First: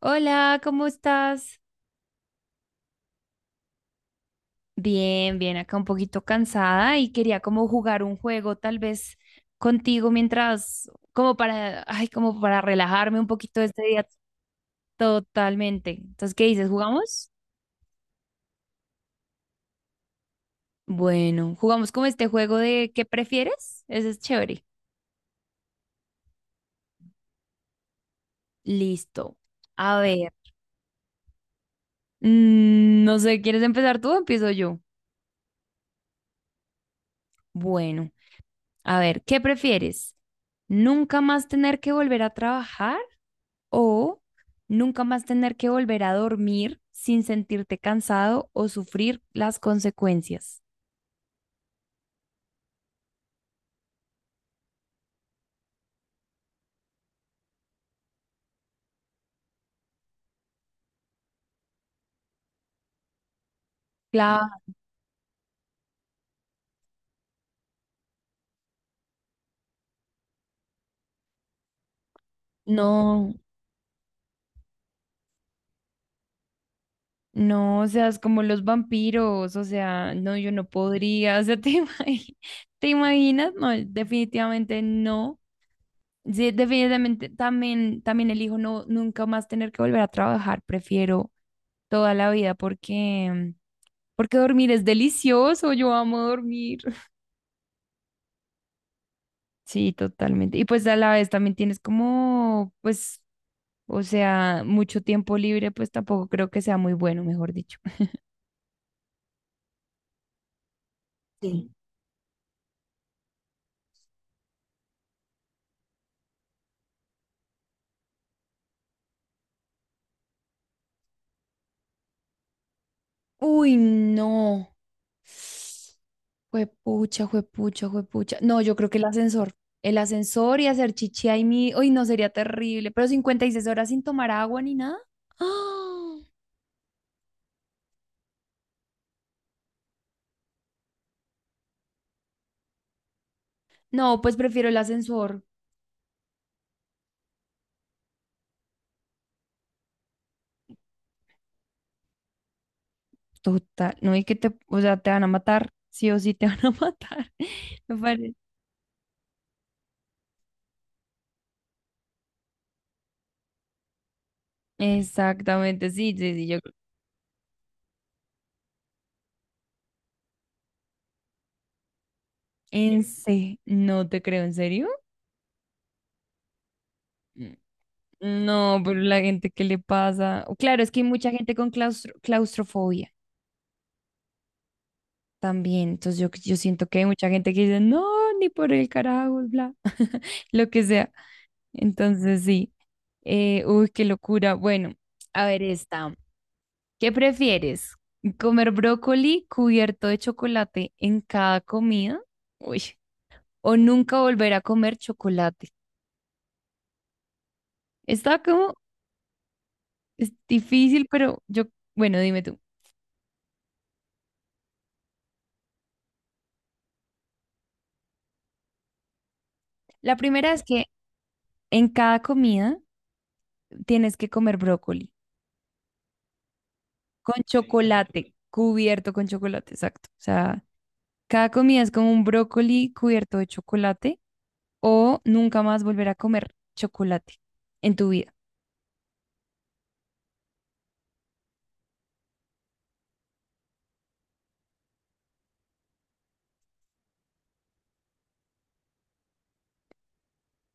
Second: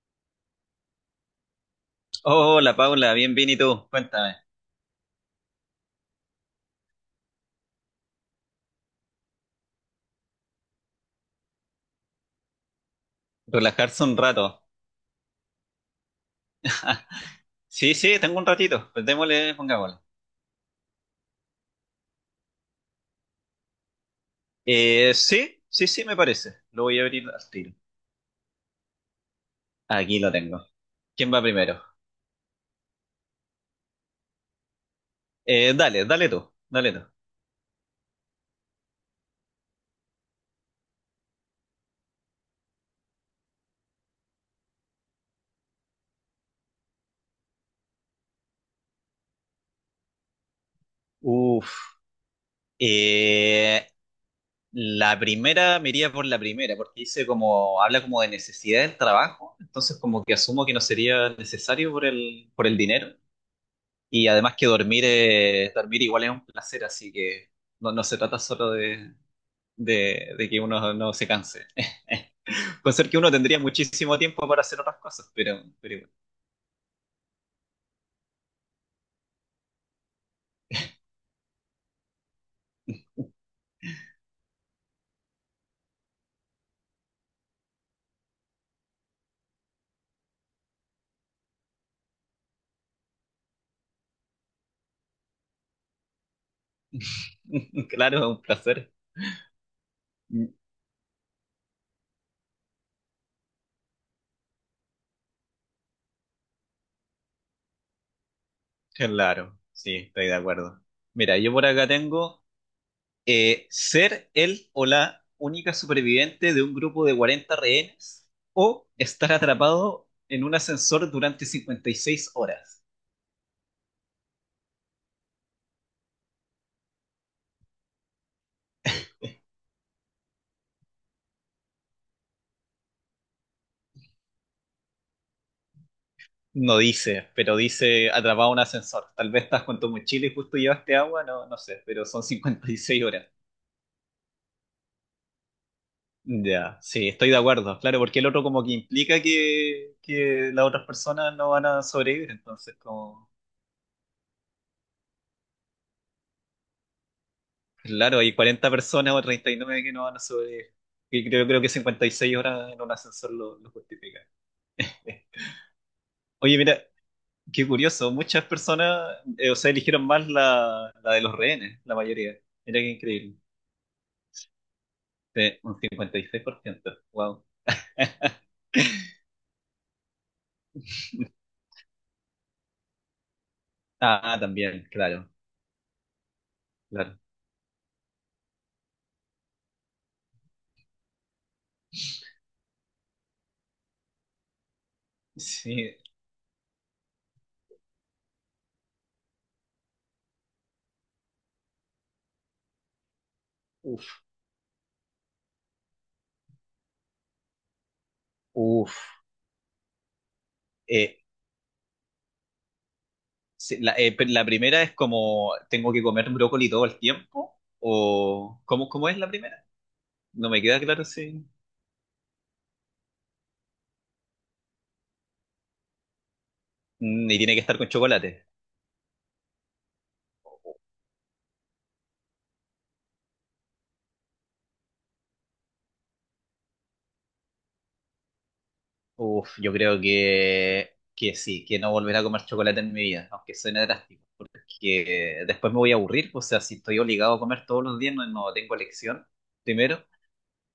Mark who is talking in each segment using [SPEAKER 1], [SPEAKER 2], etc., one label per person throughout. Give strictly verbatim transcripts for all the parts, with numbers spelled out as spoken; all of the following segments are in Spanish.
[SPEAKER 1] Hola, ¿cómo estás?
[SPEAKER 2] Hola Paula, bien, bien, ¿y tú? Cuéntame.
[SPEAKER 1] Bien, bien, acá un poquito cansada y quería como jugar un juego tal vez contigo mientras, como para, ay, como para relajarme un poquito este
[SPEAKER 2] Relajarse
[SPEAKER 1] día
[SPEAKER 2] un rato.
[SPEAKER 1] totalmente. Entonces, ¿qué dices? ¿Jugamos?
[SPEAKER 2] Sí, sí, tengo un ratito. Pues démosle, pongámosle.
[SPEAKER 1] Bueno, jugamos como este juego de ¿qué prefieres? Ese es chévere.
[SPEAKER 2] Eh, sí, sí, sí, me parece. Lo voy a abrir al tiro.
[SPEAKER 1] Listo. A
[SPEAKER 2] Aquí lo
[SPEAKER 1] ver,
[SPEAKER 2] tengo. ¿Quién va primero?
[SPEAKER 1] mm, no sé, ¿quieres empezar tú o empiezo yo?
[SPEAKER 2] Eh, dale, dale tú, dale tú.
[SPEAKER 1] Bueno, a ver, ¿qué prefieres? ¿Nunca más tener que volver a trabajar? O nunca más tener que volver a dormir sin sentirte cansado o sufrir las consecuencias.
[SPEAKER 2] Uf. Eh, la primera, me iría por la primera, porque dice como, habla como de necesidad del trabajo, entonces como que asumo que no sería necesario por el, por el dinero. Y
[SPEAKER 1] Claro,
[SPEAKER 2] además que dormir, eh, dormir igual es un placer, así que no, no se trata solo de, de, de que uno no se canse. Con ser que uno
[SPEAKER 1] no,
[SPEAKER 2] tendría muchísimo tiempo para hacer otras cosas, pero, pero
[SPEAKER 1] no, o sea, es como los vampiros, o sea, no, yo no podría, o sea, ¿te imagi- ¿te imaginas? No, definitivamente no. Sí, definitivamente también, también elijo no, nunca más tener que volver a trabajar, prefiero toda la vida porque, porque dormir es delicioso, yo amo dormir.
[SPEAKER 2] claro, es un placer.
[SPEAKER 1] Sí, totalmente. Y pues a la vez también tienes como, pues, o sea, mucho tiempo libre, pues tampoco creo que sea muy bueno, mejor dicho.
[SPEAKER 2] Claro, sí, estoy de acuerdo. Mira, yo por
[SPEAKER 1] Sí.
[SPEAKER 2] acá tengo eh, ser el o la única superviviente de un grupo de cuarenta rehenes o estar atrapado en un ascensor durante cincuenta y seis horas.
[SPEAKER 1] Uy, no. Juepucha, juepucha, juepucha. No, yo creo que el ascensor. El ascensor y hacer chichi ahí mi. Uy, no, sería terrible. Pero cincuenta y seis horas sin tomar agua ni nada. ¡Ah!
[SPEAKER 2] No dice, pero dice atrapado en un ascensor. Tal vez estás con tu mochila y justo llevaste agua, no, no sé, pero son cincuenta y seis horas.
[SPEAKER 1] No, pues prefiero el ascensor.
[SPEAKER 2] Ya, sí, estoy de acuerdo, claro, porque el otro como que implica que, que las otras personas no van a sobrevivir, entonces como,
[SPEAKER 1] Total, no, y que te, o sea, te van a matar, sí o sí te van a matar. me
[SPEAKER 2] claro,
[SPEAKER 1] parece.
[SPEAKER 2] hay cuarenta personas o treinta y nueve que no van a sobrevivir, y creo, creo que cincuenta y seis horas en un ascensor lo, lo justifica. Eh,
[SPEAKER 1] Exactamente, sí, sí, sí, yo
[SPEAKER 2] Oye, mira, qué curioso, muchas personas, eh, o sea, eligieron más la, la de los rehenes, la mayoría, mira qué
[SPEAKER 1] en
[SPEAKER 2] increíble.
[SPEAKER 1] sí, se, no te creo, ¿en serio?
[SPEAKER 2] Sí, un cincuenta y seis por ciento, wow.
[SPEAKER 1] Mm. No, pero la gente que le pasa, o claro, es que hay mucha gente con claustro- claustrofobia
[SPEAKER 2] Ah, también, claro,
[SPEAKER 1] también, entonces yo, yo siento que hay
[SPEAKER 2] claro.
[SPEAKER 1] mucha gente que dice, no, ni por el carajo, bla, lo que sea, entonces sí, Eh, uy, qué locura, bueno, a ver
[SPEAKER 2] Sí,
[SPEAKER 1] esta, ¿qué prefieres? ¿Comer brócoli cubierto de chocolate en cada comida? Uy, o nunca
[SPEAKER 2] uff,
[SPEAKER 1] volver a comer chocolate. Está como.
[SPEAKER 2] uff.
[SPEAKER 1] Es difícil, pero yo, bueno, dime tú.
[SPEAKER 2] Sí, la, eh, pe- la primera es como, ¿tengo que comer brócoli todo el tiempo? ¿O cómo, cómo es la primera?
[SPEAKER 1] La
[SPEAKER 2] No
[SPEAKER 1] primera es
[SPEAKER 2] me queda
[SPEAKER 1] que
[SPEAKER 2] claro si...
[SPEAKER 1] en cada comida tienes que comer brócoli
[SPEAKER 2] Mm.
[SPEAKER 1] con
[SPEAKER 2] Y
[SPEAKER 1] sí,
[SPEAKER 2] tiene que estar con
[SPEAKER 1] chocolate, chocolate,
[SPEAKER 2] chocolate.
[SPEAKER 1] cubierto con chocolate, exacto. O sea, cada comida es como un brócoli cubierto de chocolate o nunca más volver a comer chocolate en tu vida.
[SPEAKER 2] Uf, yo creo que, que sí, que no volveré a comer chocolate en mi vida, aunque suene drástico, porque después me voy a aburrir, o sea, si estoy obligado a comer todos los días, no, no tengo elección, primero.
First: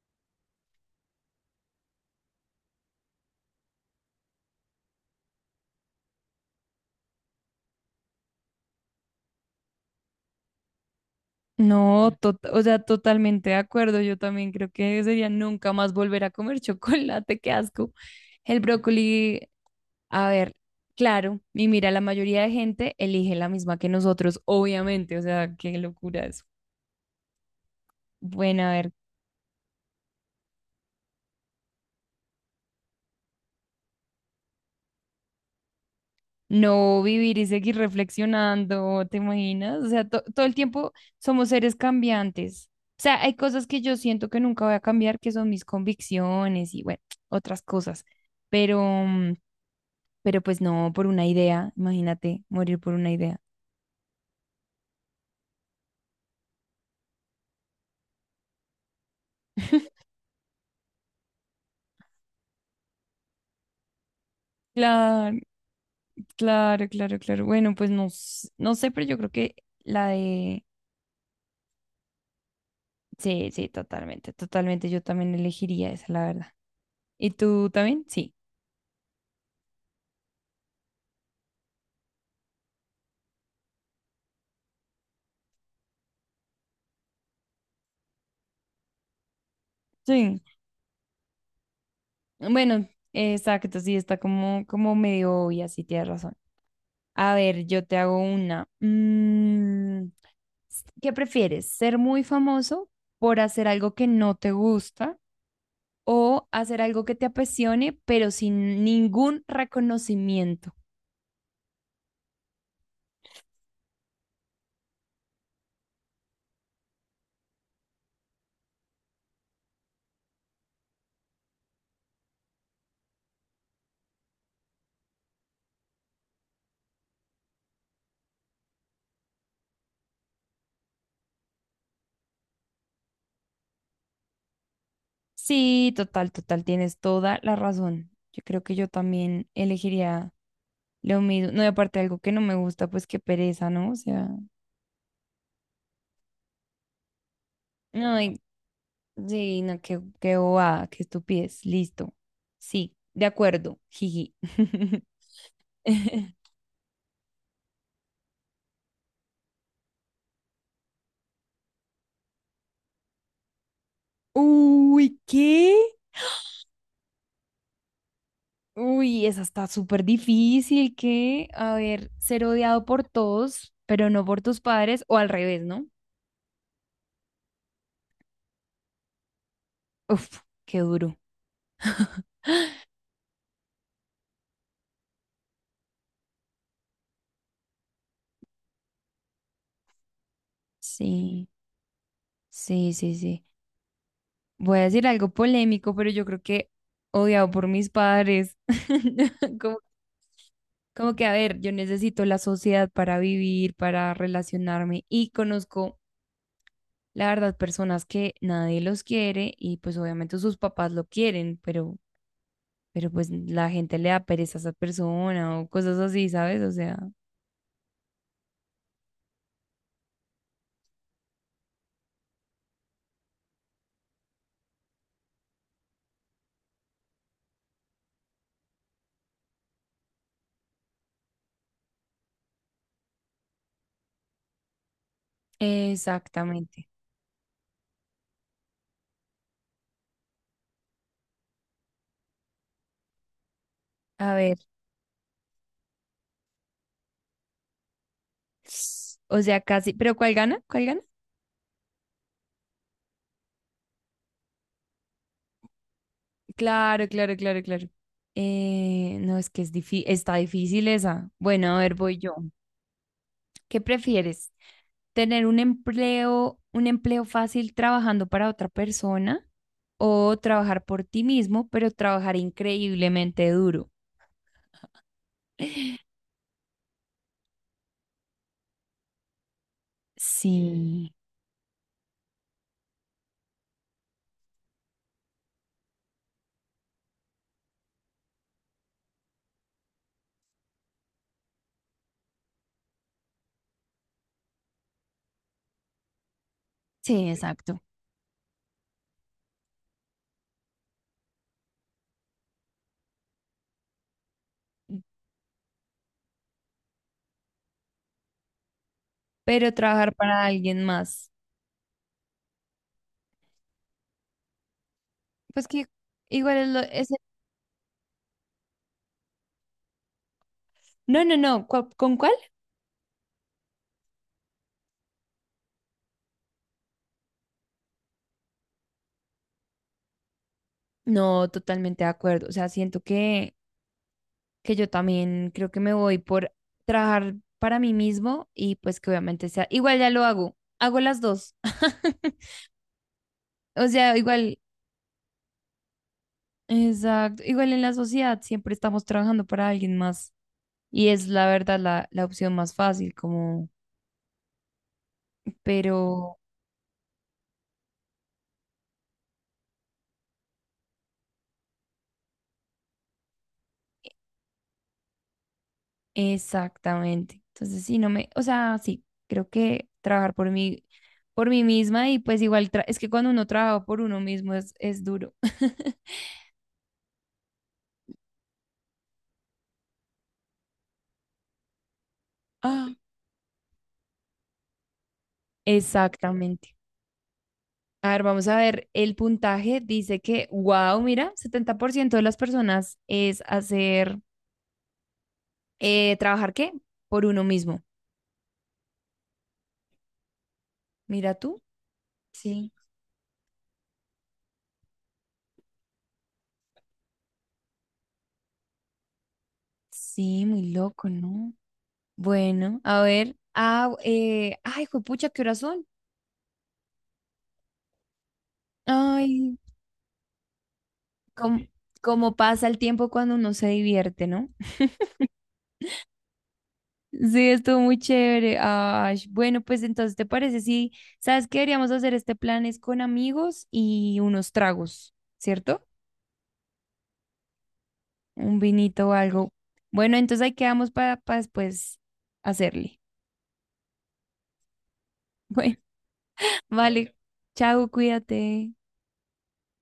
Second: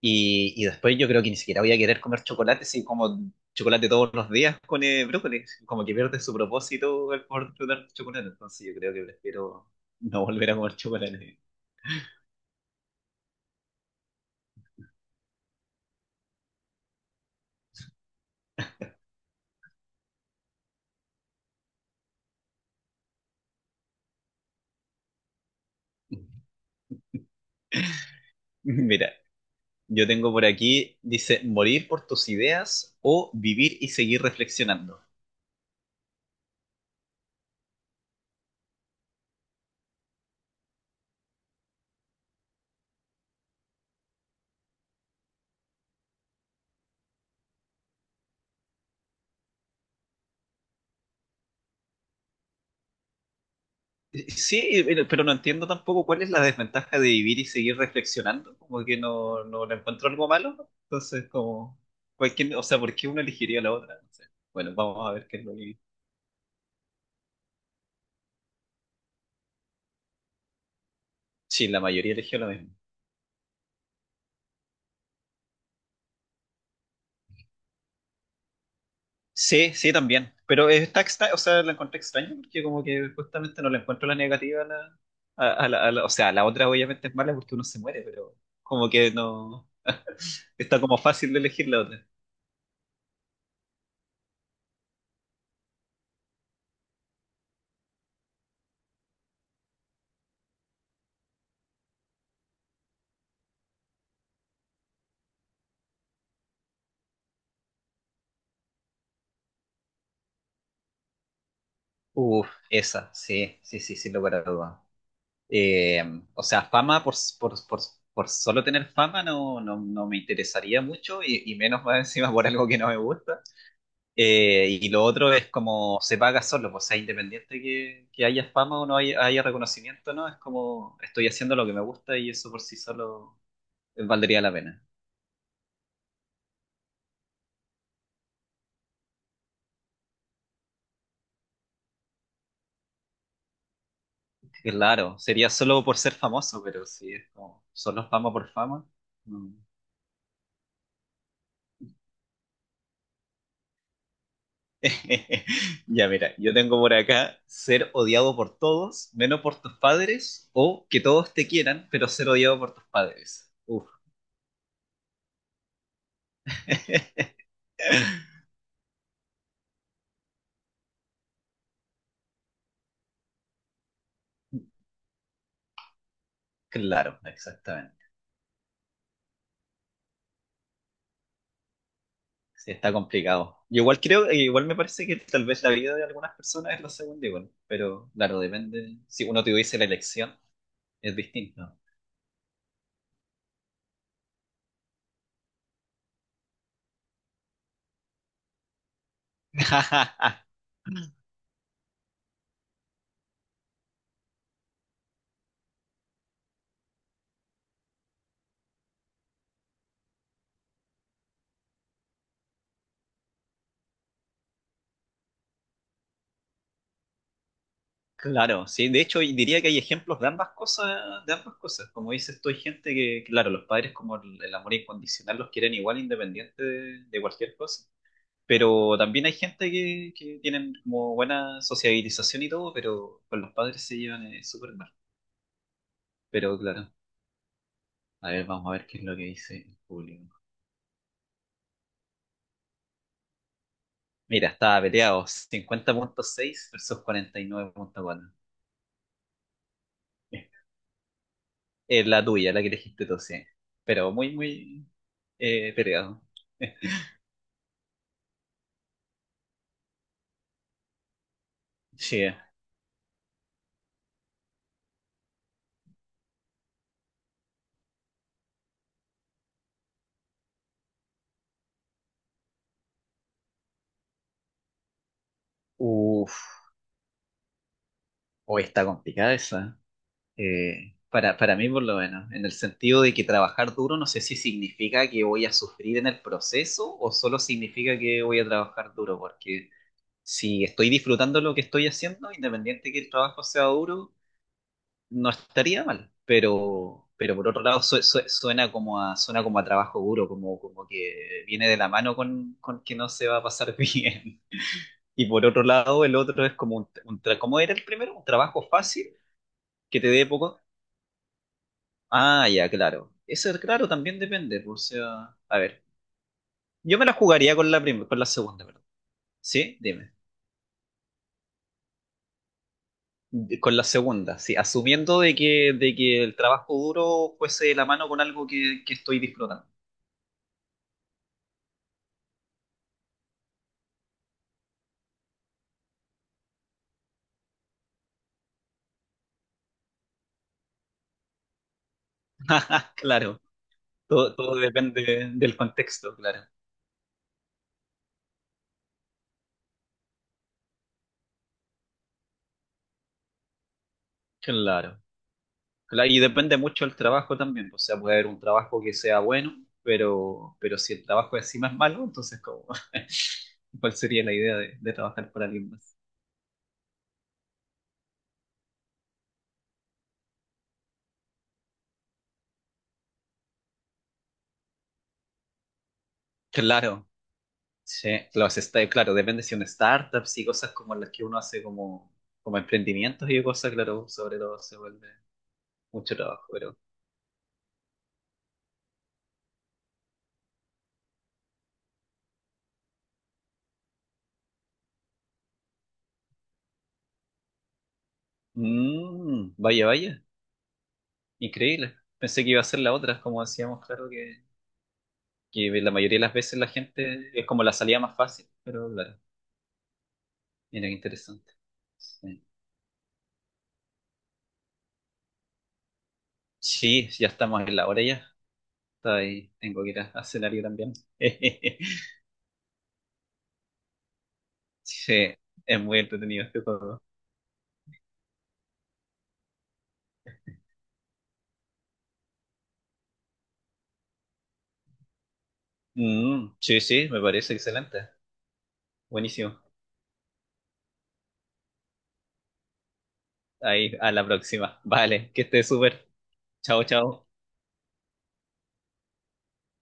[SPEAKER 2] Y, y después yo creo que ni siquiera voy a querer comer chocolate si como chocolate todos los días con eh, brócoli. Como que pierde su propósito el poder disfrutar chocolate. Entonces yo creo que prefiero no volver a comer chocolate.
[SPEAKER 1] No, to- o sea, totalmente de acuerdo. Yo también creo que sería nunca más volver a comer chocolate, qué asco. El brócoli. A ver, claro, y mira, la mayoría de gente elige la misma que nosotros, obviamente, o sea, qué locura eso. Bueno, a ver,
[SPEAKER 2] Mira, yo tengo por aquí, dice, morir por tus ideas o vivir y seguir reflexionando.
[SPEAKER 1] no, vivir y seguir reflexionando, ¿te imaginas? O sea, to- todo el tiempo somos seres cambiantes. O sea, hay cosas que yo siento que nunca voy a cambiar, que son mis convicciones y bueno, otras cosas. Pero, mm, pero pues no, por una idea, imagínate, morir por una idea.
[SPEAKER 2] Sí, pero pero no entiendo tampoco cuál es la desventaja de vivir y seguir reflexionando. Como que no, no le encuentro algo malo, ¿no? Entonces, como, cualquier, o sea, ¿por qué uno elegiría la otra? No sé. Bueno, vamos a ver qué
[SPEAKER 1] Claro,
[SPEAKER 2] es lo que...
[SPEAKER 1] claro, claro, claro. Bueno, pues no, s- no sé, pero yo creo que la de
[SPEAKER 2] Sí, la mayoría eligió lo mismo.
[SPEAKER 1] sí, sí, totalmente, totalmente. Yo también elegiría esa, la verdad. ¿Y tú también? Sí.
[SPEAKER 2] Sí, sí, también. Pero está extra- o sea, la encontré extraña porque como que justamente no le encuentro la negativa a la, a, a la, a la- o sea, la otra obviamente es mala porque uno se muere, pero como que no,
[SPEAKER 1] Sí.
[SPEAKER 2] está como fácil de elegir la otra.
[SPEAKER 1] Bueno, exacto, sí, está como, como medio obvia, sí, tienes razón. A ver, yo te hago una. Mm, s- ¿qué prefieres? ¿Ser muy famoso por hacer algo que no te gusta o hacer algo que te apasione, pero sin ningún reconocimiento?
[SPEAKER 2] Uf, esa, sí, sí, sí, sí, lo para duda. Eh, o sea, fama por, por, por, por solo tener fama no, no, no me interesaría mucho y, y menos más encima por algo que no me gusta. Eh, y lo otro es como se paga solo, pues, o sea, independiente que, que haya fama o no haya, haya reconocimiento, ¿no? Es como estoy haciendo lo que me gusta y eso por sí solo eh, valdría la pena.
[SPEAKER 1] Sí, total, total, tienes toda la razón. Yo creo que yo también elegiría lo mismo, no, y aparte algo que no me gusta, pues qué pereza, ¿no? O sea,
[SPEAKER 2] Claro, sería solo por ser famoso, pero si es como solo
[SPEAKER 1] no,
[SPEAKER 2] fama
[SPEAKER 1] y
[SPEAKER 2] por fama. No.
[SPEAKER 1] sí, no, qué, qué bobada, qué estupidez, listo. Sí, de acuerdo, jiji.
[SPEAKER 2] Ya mira, yo tengo por acá ser odiado por todos, menos por tus padres, o que todos te quieran, pero ser odiado por tus padres. Uf.
[SPEAKER 1] Uy, ¿qué? Uy, esa está súper difícil, ¿qué? A ver, ser odiado por todos, pero no por tus padres, o al revés, ¿no?
[SPEAKER 2] claro, exactamente.
[SPEAKER 1] Uf, qué duro.
[SPEAKER 2] Sí, está complicado. Y igual creo, e igual me parece que tal vez la vida de algunas personas es lo segundo igual, pero claro, depende. Si uno tuviese la elección, es
[SPEAKER 1] Sí,
[SPEAKER 2] distinto.
[SPEAKER 1] sí, sí, sí. Voy a decir algo polémico, pero yo creo que odiado por mis padres. Como. Como que, a ver, yo necesito la sociedad para vivir, para relacionarme y conozco, la verdad, personas que nadie los quiere y pues obviamente sus papás lo quieren, pero, pero pues la gente le da pereza a esa persona o cosas así, ¿sabes? O sea,
[SPEAKER 2] Claro, sí, de hecho y diría que hay ejemplos de ambas cosas, de ambas cosas. Como dices tú, hay gente que, claro, los padres como el, el amor incondicional los quieren igual independiente de, de, cualquier cosa. Pero también hay gente que, que tienen como buena sociabilización y todo, pero con los padres se llevan eh, súper mal. Pero
[SPEAKER 1] exactamente.
[SPEAKER 2] claro. A ver, vamos a ver qué es lo que dice el público.
[SPEAKER 1] A
[SPEAKER 2] Mira,
[SPEAKER 1] ver,
[SPEAKER 2] estaba peleado: cincuenta punto seis versus cuarenta y nueve punto cuatro.
[SPEAKER 1] o sea, casi, pero ¿cuál gana? ¿Cuál gana?
[SPEAKER 2] Es la tuya, la que elegiste tú, sí. Pero muy, muy, eh, peleado.
[SPEAKER 1] Claro, claro, claro, claro. Eh, no, es que es difícil, está difícil esa. Bueno, a ver, voy
[SPEAKER 2] Sí.
[SPEAKER 1] yo.
[SPEAKER 2] eh.
[SPEAKER 1] ¿Qué prefieres? ¿Tener un empleo, un empleo fácil trabajando para otra persona o trabajar por ti mismo, pero trabajar increíblemente duro?
[SPEAKER 2] Uf, hoy está complicada esa. Eh,
[SPEAKER 1] Sí,
[SPEAKER 2] para, para mí, por lo menos, en el sentido de que trabajar duro no sé si significa que voy a sufrir en el proceso o solo significa que voy a trabajar duro, porque si estoy disfrutando lo que estoy haciendo, independiente que el trabajo sea duro, no estaría mal, pero,
[SPEAKER 1] sí,
[SPEAKER 2] pero por otro
[SPEAKER 1] exacto.
[SPEAKER 2] lado su- su- suena como a, suena como a trabajo duro, como, como, que viene de la mano con, con que no se va a pasar bien. Y por otro lado, el otro es como un, un tra- ¿cómo era el primero? Un trabajo fácil
[SPEAKER 1] Pero
[SPEAKER 2] que te
[SPEAKER 1] trabajar
[SPEAKER 2] dé
[SPEAKER 1] para
[SPEAKER 2] poco.
[SPEAKER 1] alguien más.
[SPEAKER 2] Ah, ya, claro. Eso, claro, también depende, pues. O sea, a
[SPEAKER 1] Pues
[SPEAKER 2] ver,
[SPEAKER 1] que igual es lo...
[SPEAKER 2] yo me
[SPEAKER 1] es
[SPEAKER 2] la
[SPEAKER 1] el-
[SPEAKER 2] jugaría con la prim- con la segunda, perdón. ¿Sí? Dime.
[SPEAKER 1] No, no, no. ¿cu- ¿Con cuál?
[SPEAKER 2] De- Con la segunda, sí, asumiendo de que, de que el trabajo duro fuese de la mano con algo que, que estoy disfrutando.
[SPEAKER 1] No, totalmente de acuerdo. O sea, siento que, que yo también creo que me voy por trabajar para mí mismo y pues que obviamente sea... Igual ya lo hago. Hago las dos.
[SPEAKER 2] Claro.
[SPEAKER 1] O sea,
[SPEAKER 2] Todo, todo
[SPEAKER 1] igual,
[SPEAKER 2] depende del contexto, claro.
[SPEAKER 1] exacto, igual en la sociedad siempre estamos trabajando para alguien más y es la verdad la, la opción más fácil, como,
[SPEAKER 2] Claro. Claro, y
[SPEAKER 1] pero
[SPEAKER 2] depende mucho del trabajo también, pues. O sea, puede haber un trabajo que sea bueno, pero, pero si el trabajo encima es malo, entonces como ¿cuál sería la idea de, de trabajar para alguien más?
[SPEAKER 1] exactamente. Entonces, sí, no me, o sea, sí, creo que trabajar por mí, por mí misma y pues igual, tra- es que cuando uno trabaja por uno mismo es, es duro.
[SPEAKER 2] Claro, sí. Los sta- claro, depende si son startups y cosas como las que uno hace como, como
[SPEAKER 1] Ah,
[SPEAKER 2] emprendimientos y cosas, claro, sobre todo se vuelve mucho trabajo,
[SPEAKER 1] exactamente.
[SPEAKER 2] pero...
[SPEAKER 1] A ver, vamos a ver, el puntaje dice que, wow, mira, setenta por ciento de las personas es hacer, eh, ¿trabajar qué? Por uno mismo.
[SPEAKER 2] Mm, vaya, vaya,
[SPEAKER 1] Mira tú.
[SPEAKER 2] increíble. Pensé que iba a
[SPEAKER 1] Sí.
[SPEAKER 2] ser la otra, como decíamos, claro que... que la mayoría de las veces la gente es como la salida más fácil, pero claro,
[SPEAKER 1] Sí, muy
[SPEAKER 2] mira qué
[SPEAKER 1] loco, ¿no?
[SPEAKER 2] interesante. Sí.
[SPEAKER 1] Bueno, a ver. Ah, eh, ay, juepucha, qué horas son.
[SPEAKER 2] Sí, ya estamos en la hora ya. Está ahí,
[SPEAKER 1] Ay,
[SPEAKER 2] tengo que ir a, a cenar yo también.
[SPEAKER 1] cómo, cómo pasa el tiempo cuando uno se divierte, ¿no?
[SPEAKER 2] Sí, es muy entretenido este juego.
[SPEAKER 1] Sí, estuvo muy chévere. Ay, bueno, pues entonces, ¿te parece? Sí, ¿sabes qué? Deberíamos hacer este plan es con amigos y unos tragos, ¿cierto?
[SPEAKER 2] Mm, sí, sí, me parece excelente.
[SPEAKER 1] Un vinito o algo.
[SPEAKER 2] Buenísimo.
[SPEAKER 1] Bueno, entonces ahí quedamos para, para después hacerle.
[SPEAKER 2] Ahí, a la próxima. Vale, que estés
[SPEAKER 1] Bueno,
[SPEAKER 2] súper. Chao,
[SPEAKER 1] vale.
[SPEAKER 2] chao.
[SPEAKER 1] Chao, cuídate.